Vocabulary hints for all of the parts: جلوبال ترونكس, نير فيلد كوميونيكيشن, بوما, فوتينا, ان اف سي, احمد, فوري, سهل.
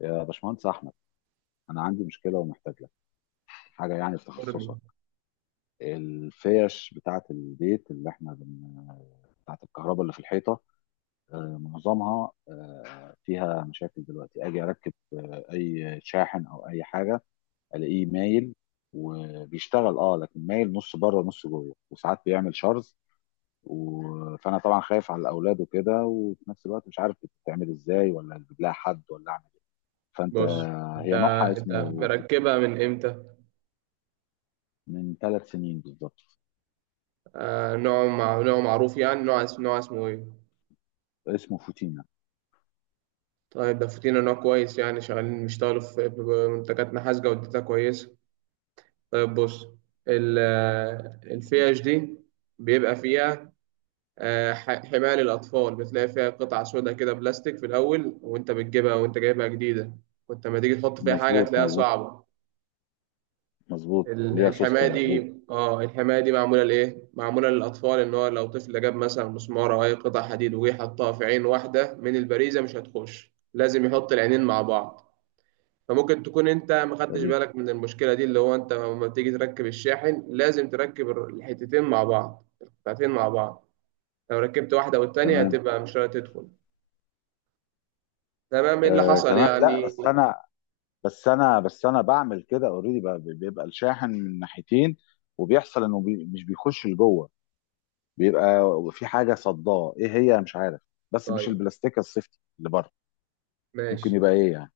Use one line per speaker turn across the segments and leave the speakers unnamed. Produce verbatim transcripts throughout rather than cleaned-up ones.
يا باشمهندس احمد، انا عندي مشكله ومحتاج لك حاجه يعني في تخصصك.
قرني،
الفيش بتاعه البيت اللي احنا بن... بتاعه الكهرباء اللي في الحيطه، آه، معظمها آه، فيها مشاكل. دلوقتي اجي اركب اي شاحن او اي حاجه الاقيه مايل وبيشتغل، اه لكن مايل نص بره ونص جوه وساعات بيعمل شرز و... فانا طبعا خايف على الاولاد وكده، وفي نفس الوقت مش عارف بتتعمل ازاي، ولا اجيب لها حد ولا اعمل ايه. فانت
بص. انت
هي نوعها
انت
اسمه.
مركبها من امتى؟
من ثلاث سنين بالظبط.
آه نوع مع... نوع معروف، يعني نوع اسم... نوع اسمه ايه؟
اسمه فوتينا.
طيب، ده فوتينا نوع كويس، يعني شغالين بيشتغلوا في ب- ب- منتجات نحاس جودتها كويسة. طيب، بص. ال... آه، الفيش دي بيبقى فيها آه، ح- حماية للأطفال، بتلاقي فيها قطعة سودا كده بلاستيك في الأول وأنت بتجيبها وأنت جايبها جديدة، وأنت لما تيجي تحط فيها حاجة
مظبوط،
هتلاقيها
مظبوط،
صعبة.
مظبوط.
ال-
ليا سوسته،
الحماية
مظبوط،
دي اه الحماية دي معمولة لإيه؟ معمولة للأطفال، إن هو لو طفل جاب مثلا مسمار أو أي قطع حديد وجه حطها في عين واحدة من البريزة مش هتخش، لازم يحط العينين مع بعض، فممكن تكون أنت ما خدتش
سليم،
بالك من المشكلة دي، اللي هو أنت لما تيجي تركب الشاحن لازم تركب الر- الحتتين مع بعض، القطعتين مع بعض، لو ركبت واحدة والتانية
تمام.
هتبقى مش راضية تدخل. تمام؟ إيه اللي
آه،
حصل
تمام، لا،
يعني؟
بس انا بس انا بس انا بعمل كده اوريدي، بيبقى الشاحن من ناحيتين، وبيحصل انه بي مش بيخش لجوه، بيبقى في حاجه صداه، ايه هي مش عارف، بس مش
طيب،
البلاستيك السيفتي اللي بره. ممكن
ماشي.
يبقى ايه يعني؟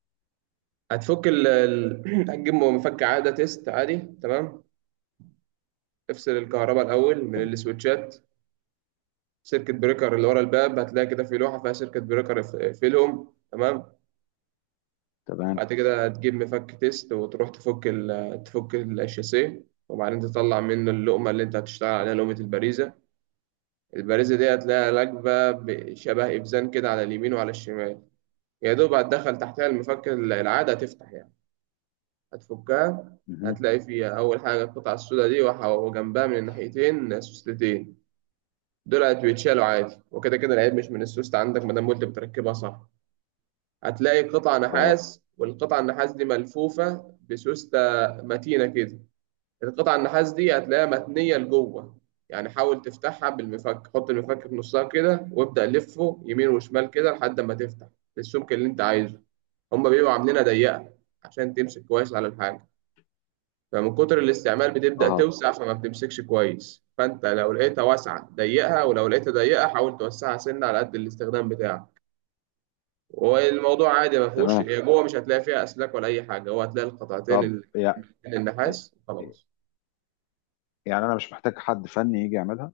هتفك ال ال- هتجيب مفك عادة تيست عادي، تمام؟ افصل الكهرباء الاول من
تم-
السويتشات. سيركت بريكر اللي ورا الباب، هتلاقي كده في لوحه فيها سيركت بريكر، اف- اقفلهم، تمام.
تمام.
وبعد كده هتجيب مفك تيست وتروح تفك ال تفك الشاسيه، وبعدين تطلع منه اللقمه اللي انت هتشتغل عليها، لقمه البريزه. البريزه دي هتلاقيها راكبه بشبه ابزان كده على اليمين وعلى الشمال. يا دوب هتدخل تحتها المفك العاده، هتفتح يعني، هتفكها.
مهم.
هتلاقي فيها أول حاجة القطعة السوداء دي، وح- وجنبها من الناحيتين سوستتين، دولت بيتشالوا عادي، وكده كده العيب مش من السوست عندك ما دام قلت بتركبها صح. هتلاقي قطع
اه،
نحاس، والقطع النحاس دي ملفوفة بسوستة متينة كده. القطع النحاس دي هتلاقيها متنية لجوه، يعني حاول تفتحها بالمفك، حط المفك في نصها كده وابدأ لفه يمين وشمال كده لحد ما تفتح السمك اللي انت عايزه. هما بيبقوا عاملينها ضيقة عشان تمسك كويس على الحاجة، فمن كتر الاستعمال بتبدأ
اه،
توسع فما بتمسكش كويس، فأنت لو لقيتها واسعة ضيقها، ولو لقيتها ضيقة حاول توسعها، سنة على قد الاستخدام بتاعك. والموضوع عادي، ما فيهوش،
تمام.
هي جوه مش هتلاقي فيها أسلاك ولا أي حاجة، هو هتلاقي القطعتين
طب
ال-
يا
النحاس خلاص.
يعني انا مش محتاج حد فني يجي يعملها؟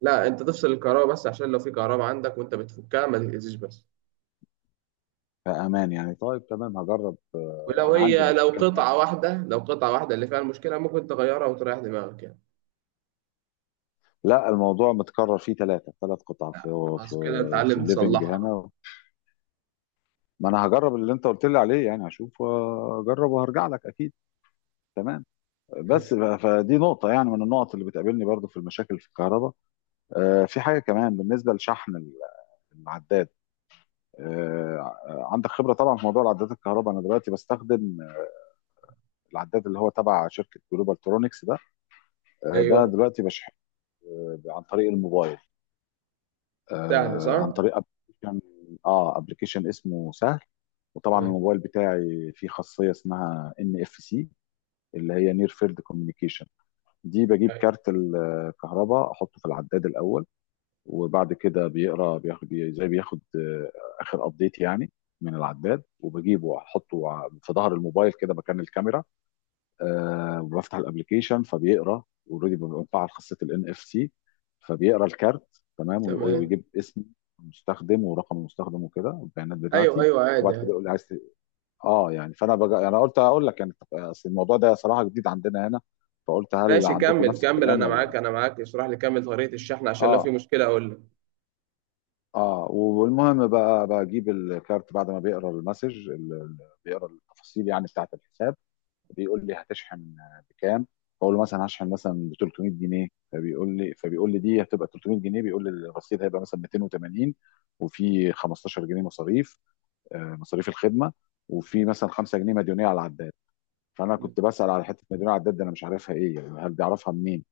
لا، أنت تفصل الكهرباء بس عشان لو في كهرباء عندك وأنت بتفكها ما تتأذيش بس.
في امان يعني؟ طيب، تمام، هجرب.
ولو
انا عندي
هي، لو
مفكات يعني.
قطعة واحدة لو قطعة واحدة اللي فيها المشكلة، ممكن تغيرها وتريح دماغك يعني.
لا، الموضوع متكرر، فيه ثلاثه ثلاث قطع في في
خلاص كده
في
تتعلم
الليفنج
تصلحها بقى.
هنا. ما انا هجرب اللي انت قلت لي عليه، يعني هشوف واجرب وهرجع لك اكيد. تمام. بس
ماشي.
ف- فدي نقطه يعني، من النقط اللي بتقابلني برضو في المشاكل في الكهرباء. آه، في حاجه كمان بالنسبه لشحن ال- العداد. آه، عندك خبره طبعا في موضوع العدادات الكهرباء. انا دلوقتي بستخدم العداد اللي هو تبع شركه جلوبال ترونكس ده. آه، ده
أيوه،
دلوقتي بشحن آه، عن طريق الموبايل،
سهل
آه
صح؟
عن طريق ابلكيشن. اه ابلكيشن اسمه سهل. وطبعا
ماشي.
الموبايل بتاعي فيه خاصيه اسمها ان اف سي، اللي هي نير فيلد كوميونيكيشن. دي بجيب
أيوة.
كارت الكهرباء احطه في العداد الاول، وبعد كده بيقرا بياخد بي- زي بياخد آه، اخر ابديت يعني من العداد، وبجيبه واحطه ع- في ظهر الموبايل كده مكان الكاميرا. آه بفتح الابلكيشن فبيقرا اوريدي، بنفعل خاصيه الان اف سي، فبيقرا الكارت تمام، ويقول
تمام.
ويجيب اسم المستخدم ورقم المستخدم وكده والبيانات
ايوه،
بتاعتي.
ايوه، عادي
وبعد كده
عادي.
يقول لي عايز ت- اه يعني، فانا بجا... انا قلت هقول لك يعني، اصل الموضوع ده صراحه جديد عندنا هنا، فقلت هل
ماشي،
عندكم
كمل
نفس
كمل،
الكلام
انا
ولا.
معاك، انا معاك، اشرح لي، كمل طريقة الشحن عشان لو في
اه
مشكلة اقول لك.
اه والمهم بقى بجيب الكارت بعد ما بيقرا المسج، ال- ال- بيقرا التفاصيل يعني بتاعت الحساب، بيقول لي هتشحن بكام. بقول له مثلا هشحن مثلا ب تلت ميه جنيه، فبيقول لي فبيقول لي دي هتبقى تلت ميه جنيه، بيقول لي الرصيد هيبقى مثلا ميتين وتمانين، وفي خمسة عشر جنيه مصاريف آه، مصاريف الخدمه، وفي مثلا خمسة جنيه مديونيه على العداد. فانا كنت بسال على حته مديونيه على العداد دي، انا مش عارفها ايه يعني، هل بيعرفها منين؟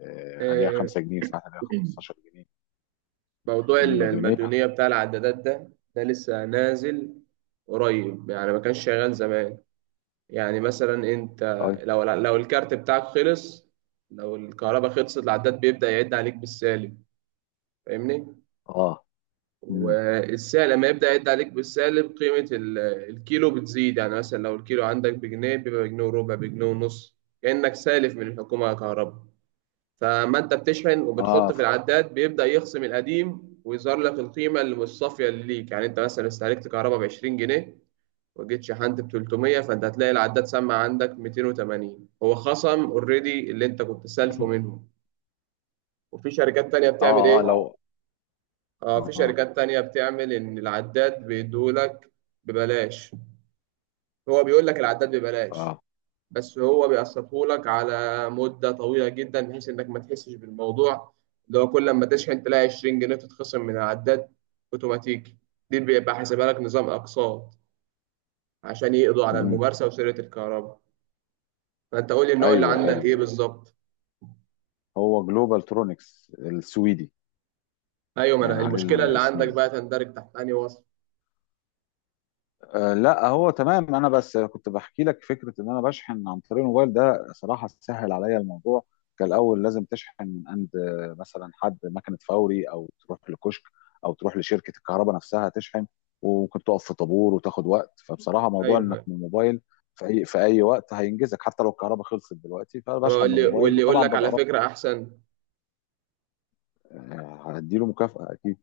آه، عليها
آه،
خمسة جنيه، ساعات عليها خمسة عشر جنيه.
موضوع
يقول لي
ال-
مديونيه.
المديونية بتاع العدادات ده ده لسه نازل، قريب يعني، ما كانش شغال زمان. يعني مثلا انت،
طيب.
لو لو الكارت بتاعك خلص، لو الكهرباء خلصت العداد بيبدأ يعد عليك بالسالب، فاهمني؟
اه. امم.
والسعر لما يبدأ يعد عليك بالسالب، قيمة ال- الكيلو بتزيد، يعني مثلا لو الكيلو عندك بجنيه، بيبقى بجنيه وربع، بجنيه ونص. كأنك سالف من الحكومة على كهرباء، فما انت بتشحن وبتحط
اه.
في العداد بيبدأ يخصم القديم، ويظهر لك القيمة اللي مش صافية اللي ليك. يعني انت مثلا استهلكت كهرباء ب عشرين جنيه، وجيت شحنت ب تلتمية، فانت هتلاقي العداد سمع عندك ميتين وتمانين، هو خصم اوريدي اللي انت كنت سالفه منهم. وفي شركات تانية بتعمل
اه، اه،
ايه؟
لو
اه، في
اه،
شركات تانية بتعمل ان العداد بيدولك ببلاش، هو بيقول لك العداد ببلاش،
اه،
بس هو بيقسطهولك على مدة طويلة جدا بحيث انك ما تحسش بالموضوع، اللي هو كل ما تشحن تلاقي عشرين جنيه تتخصم من العداد اوتوماتيكي. دي بيبقى حاسبها لك نظام اقساط، عشان يقضوا على
مهم.
الممارسة وسرقة الكهرباء. فانت قول لي النوع اللي
ايوه،
عندك ايه
ايوه،
بالظبط.
هو جلوبال ترونكس السويدي،
ايوه، ما انا
يعني عليه
المشكلة اللي عندك
الاسمين.
بقى تندرج تحت انهي وصف.
أه لا، هو تمام، انا بس كنت بحكي لك فكره ان انا بشحن عن طريق الموبايل ده، صراحه سهل عليا الموضوع. كان الاول لازم تشحن من عند آه، مثلا حد مكنه فوري، او تروح لكشك، او تروح لشركه الكهرباء نفسها تشحن، وممكن تقف في طابور وتاخد وقت. فبصراحه موضوع
ايوه،
انك
أيوة.
من الموبايل في اي في اي وقت هينجزك، حتى لو الكهرباء خلصت دلوقتي
أبقى
فبشحن
أقول
من
لي
الموبايل،
واللي يقول
وطبعا
لك على
ببقى رافع.
فكرة احسن.
آه، هديله مكافاه اكيد.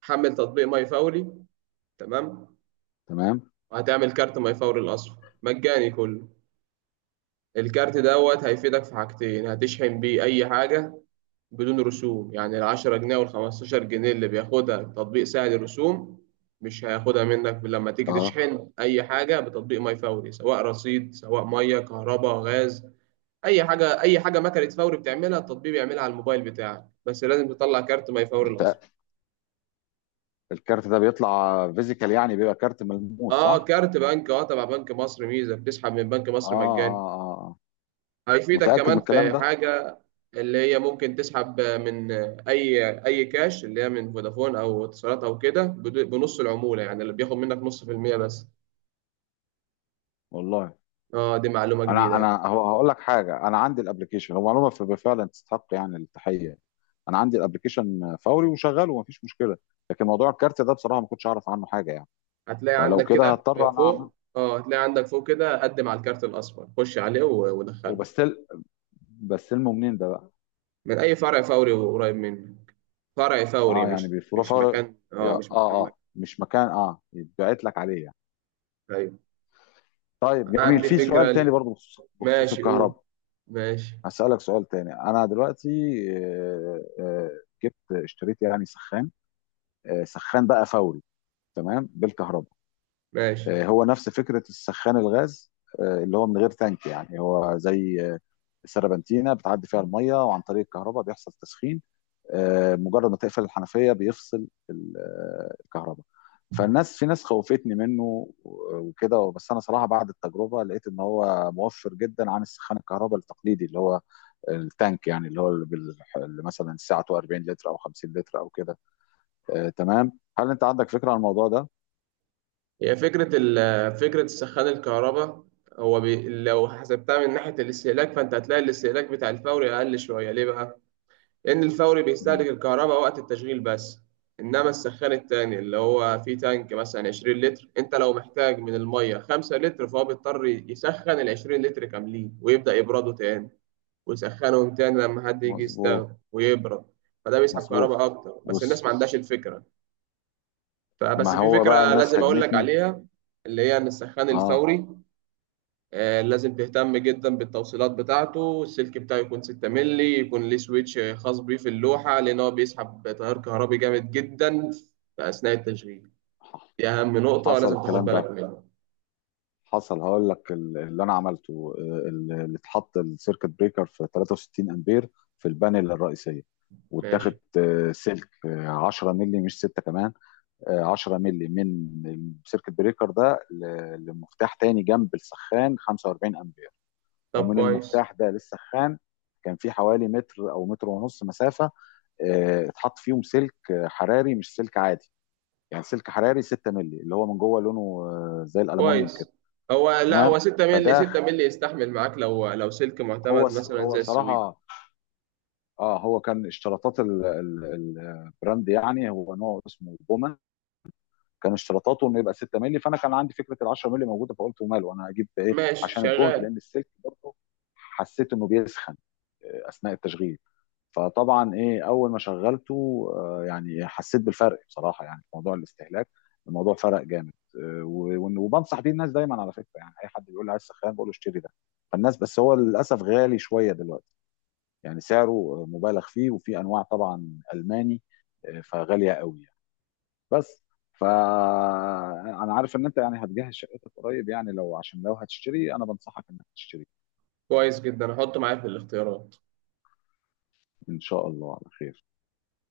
حمل تطبيق ماي فوري، تمام.
تمام.
وهتعمل كارت ما يفور الأصفر، مجاني كله. الكارت دوت هيفيدك في حاجتين، هتشحن بيه أي حاجة بدون رسوم، يعني العشرة جنيه والخمستاشر جنيه اللي بياخدها تطبيق سهل، الرسوم مش هياخدها منك لما تيجي
اه
تشحن أي حاجة بتطبيق ماي فوري، سواء رصيد سواء مية كهرباء غاز، أي حاجة، أي حاجة مكنة فوري بتعملها التطبيق بيعملها على الموبايل بتاعك، بس لازم تطلع كارت ماي فوري الأصفر.
الكارت ده بيطلع فيزيكال، يعني بيبقى كارت ملموس
اه،
صح؟
كارت بنك، اه تبع بنك مصر ميزة، بتسحب من بنك
اه،
مصر مجاني.
اه، اه. آه.
هيفيدك
متأكد من
كمان
الكلام
في
ده؟
حاجة، اللي هي ممكن تسحب من أي أي كاش، اللي هي من فودافون أو اتصالات أو كده، بدو- بنص العمولة، يعني اللي بياخد منك نص في المية بس.
والله.
اه، دي معلومة جديدة
انا
يعني.
انا هو- هقول لك حاجه، انا عندي الابلكيشن، هو معلومه ف- فعلا تستحق يعني التحيه. انا عندي الابلكيشن فوري وشغال ومفيش مشكله، لكن موضوع الكارت ده بصراحه ما كنتش اعرف عنه حاجه يعني.
هتلاقي
فلو
عندك
كده
كده
هضطر انا اعمل.
فوق، اه هتلاقي عندك فوق كده قدم على الكارت الأصفر، خش عليه، و- ودخله،
وبستل بستلمه منين ده بقى؟
من أي فرع فوري قريب منك. فرع فوري،
اه يعني
مش
بيفرو
مش
فوري.
مكان،
يا-
اه
اه
مش مكان مكان.
اه مش مكان، اه يتبعت لك عليه يعني.
أيوة.
طيب جميل،
عندي
في سؤال
فكرة
تاني
ليك.
برضه بخصوص بخصوص
ماشي، قول.
الكهرباء.
ماشي،
هسألك سؤال تاني. أنا دلوقتي آه، آه، جبت اشتريت يعني سخان، آه، سخان بقى فوري، تمام، بالكهرباء.
ماشي.
آه، هو نفس فكرة السخان الغاز، آه، اللي هو من غير تانك يعني، هو زي آه، سربنتينة بتعدي فيها المية، وعن طريق الكهرباء بيحصل تسخين. آه، مجرد ما تقفل الحنفيه بيفصل الكهرباء. فالناس في ناس خوفتني منه وكده، بس انا صراحه بعد التجربه لقيت ان هو موفر جدا عن السخان الكهرباء التقليدي، اللي هو التانك يعني، اللي هو اللي, بال... اللي مثلا الساعه اربعين لتر او خمسين لتر او كده. آه تمام. هل انت عندك فكره عن الموضوع ده؟
هي فكرة ال- فكرة سخان الكهرباء، هو بي لو حسبتها من ناحية الاستهلاك فأنت هتلاقي الاستهلاك بتاع الفوري أقل شوية. ليه بقى؟ لأن الفوري بيستهلك
مم.
الكهرباء وقت التشغيل بس، إنما السخان التاني اللي هو فيه تانك مثلا عشرين لتر، أنت لو محتاج من المية خمسة لتر، فهو بيضطر يسخن ال عشرين لتر كاملين، ويبدأ يبردوا تاني ويسخنهم تاني لما حد يجي
مظبوط،
يستخدم ويبرد. فده بيسحب
مظبوط.
كهرباء أكتر، بس الناس ما
بص،
عندهاش الفكرة. فبس
ما
في
هو بقى
فكرة
الناس
لازم أقول لك
هاجمتني.
عليها، اللي هي إن السخان
اه.
الفوري آه، لازم تهتم جدا بالتوصيلات بتاعته. السلك بتاعه يكون ستة مللي، يكون ليه سويتش خاص بيه في اللوحة، لأن هو بيسحب تيار كهربي جامد جدا في أثناء التشغيل. دي أهم نقطة
حصل
لازم تاخد
الكلام ده،
بالك منها.
حصل هقول لك ال- اللي انا عملته، آه، ال- اللي اتحط السيركت بريكر في تلاتة وستين امبير في البانل الرئيسيه،
ماشي.
واتاخد آه، سلك آه، عشرة مللي مش ستة كمان، آه، عشرة مللي من السيركت بريكر ده ل- لمفتاح تاني جنب السخان خمسة واربعين امبير،
طب
ومن
كويس.
المفتاح ده للسخان كان في حوالي متر او متر ونص مسافه. آه، اتحط فيهم سلك آه، حراري مش سلك عادي، يعني سلك حراري ستة مللي، اللي هو من جوه لونه آه، زي الالومنيوم
كويس.
كده.
هو، لا
تمام.
هو ستة مللي،
فده
ستة مللي يستحمل معاك، لو لو سلك
هو
معتمد مثلا
هو
زي السويد.
صراحه، اه هو كان اشتراطات ال- ال- البراند، يعني هو نوع اسمه بوما. كان اشتراطاته انه يبقى ستة مللي، فانا كان عندي فكره ال عشرة مللي موجوده، فقلت وماله، انا هجيب ايه
ماشي
عشان الجهد؟
شغال.
لان السلك برضه حسيت انه بيسخن آه، اثناء التشغيل. فطبعا ايه اول ما شغلته آه، يعني حسيت بالفرق بصراحه، يعني في موضوع الاستهلاك الموضوع فرق جامد، آه، و- وإن- وبنصح بيه الناس دايما على فكره، يعني اي حد بيقول لي عايز سخان بقول له اشتري ده. فالناس، بس هو للاسف غالي شويه دلوقتي، يعني سعره مبالغ فيه، وفي انواع طبعا الماني آه، فغاليه قوي يعني. بس فانا عارف ان انت يعني هتجهز شقتك قريب، يعني لو عشان لو هتشتري انا بنصحك انك تشتري.
كويس جدا، هحطه معايا في الاختيارات.
ان شاء الله على خير.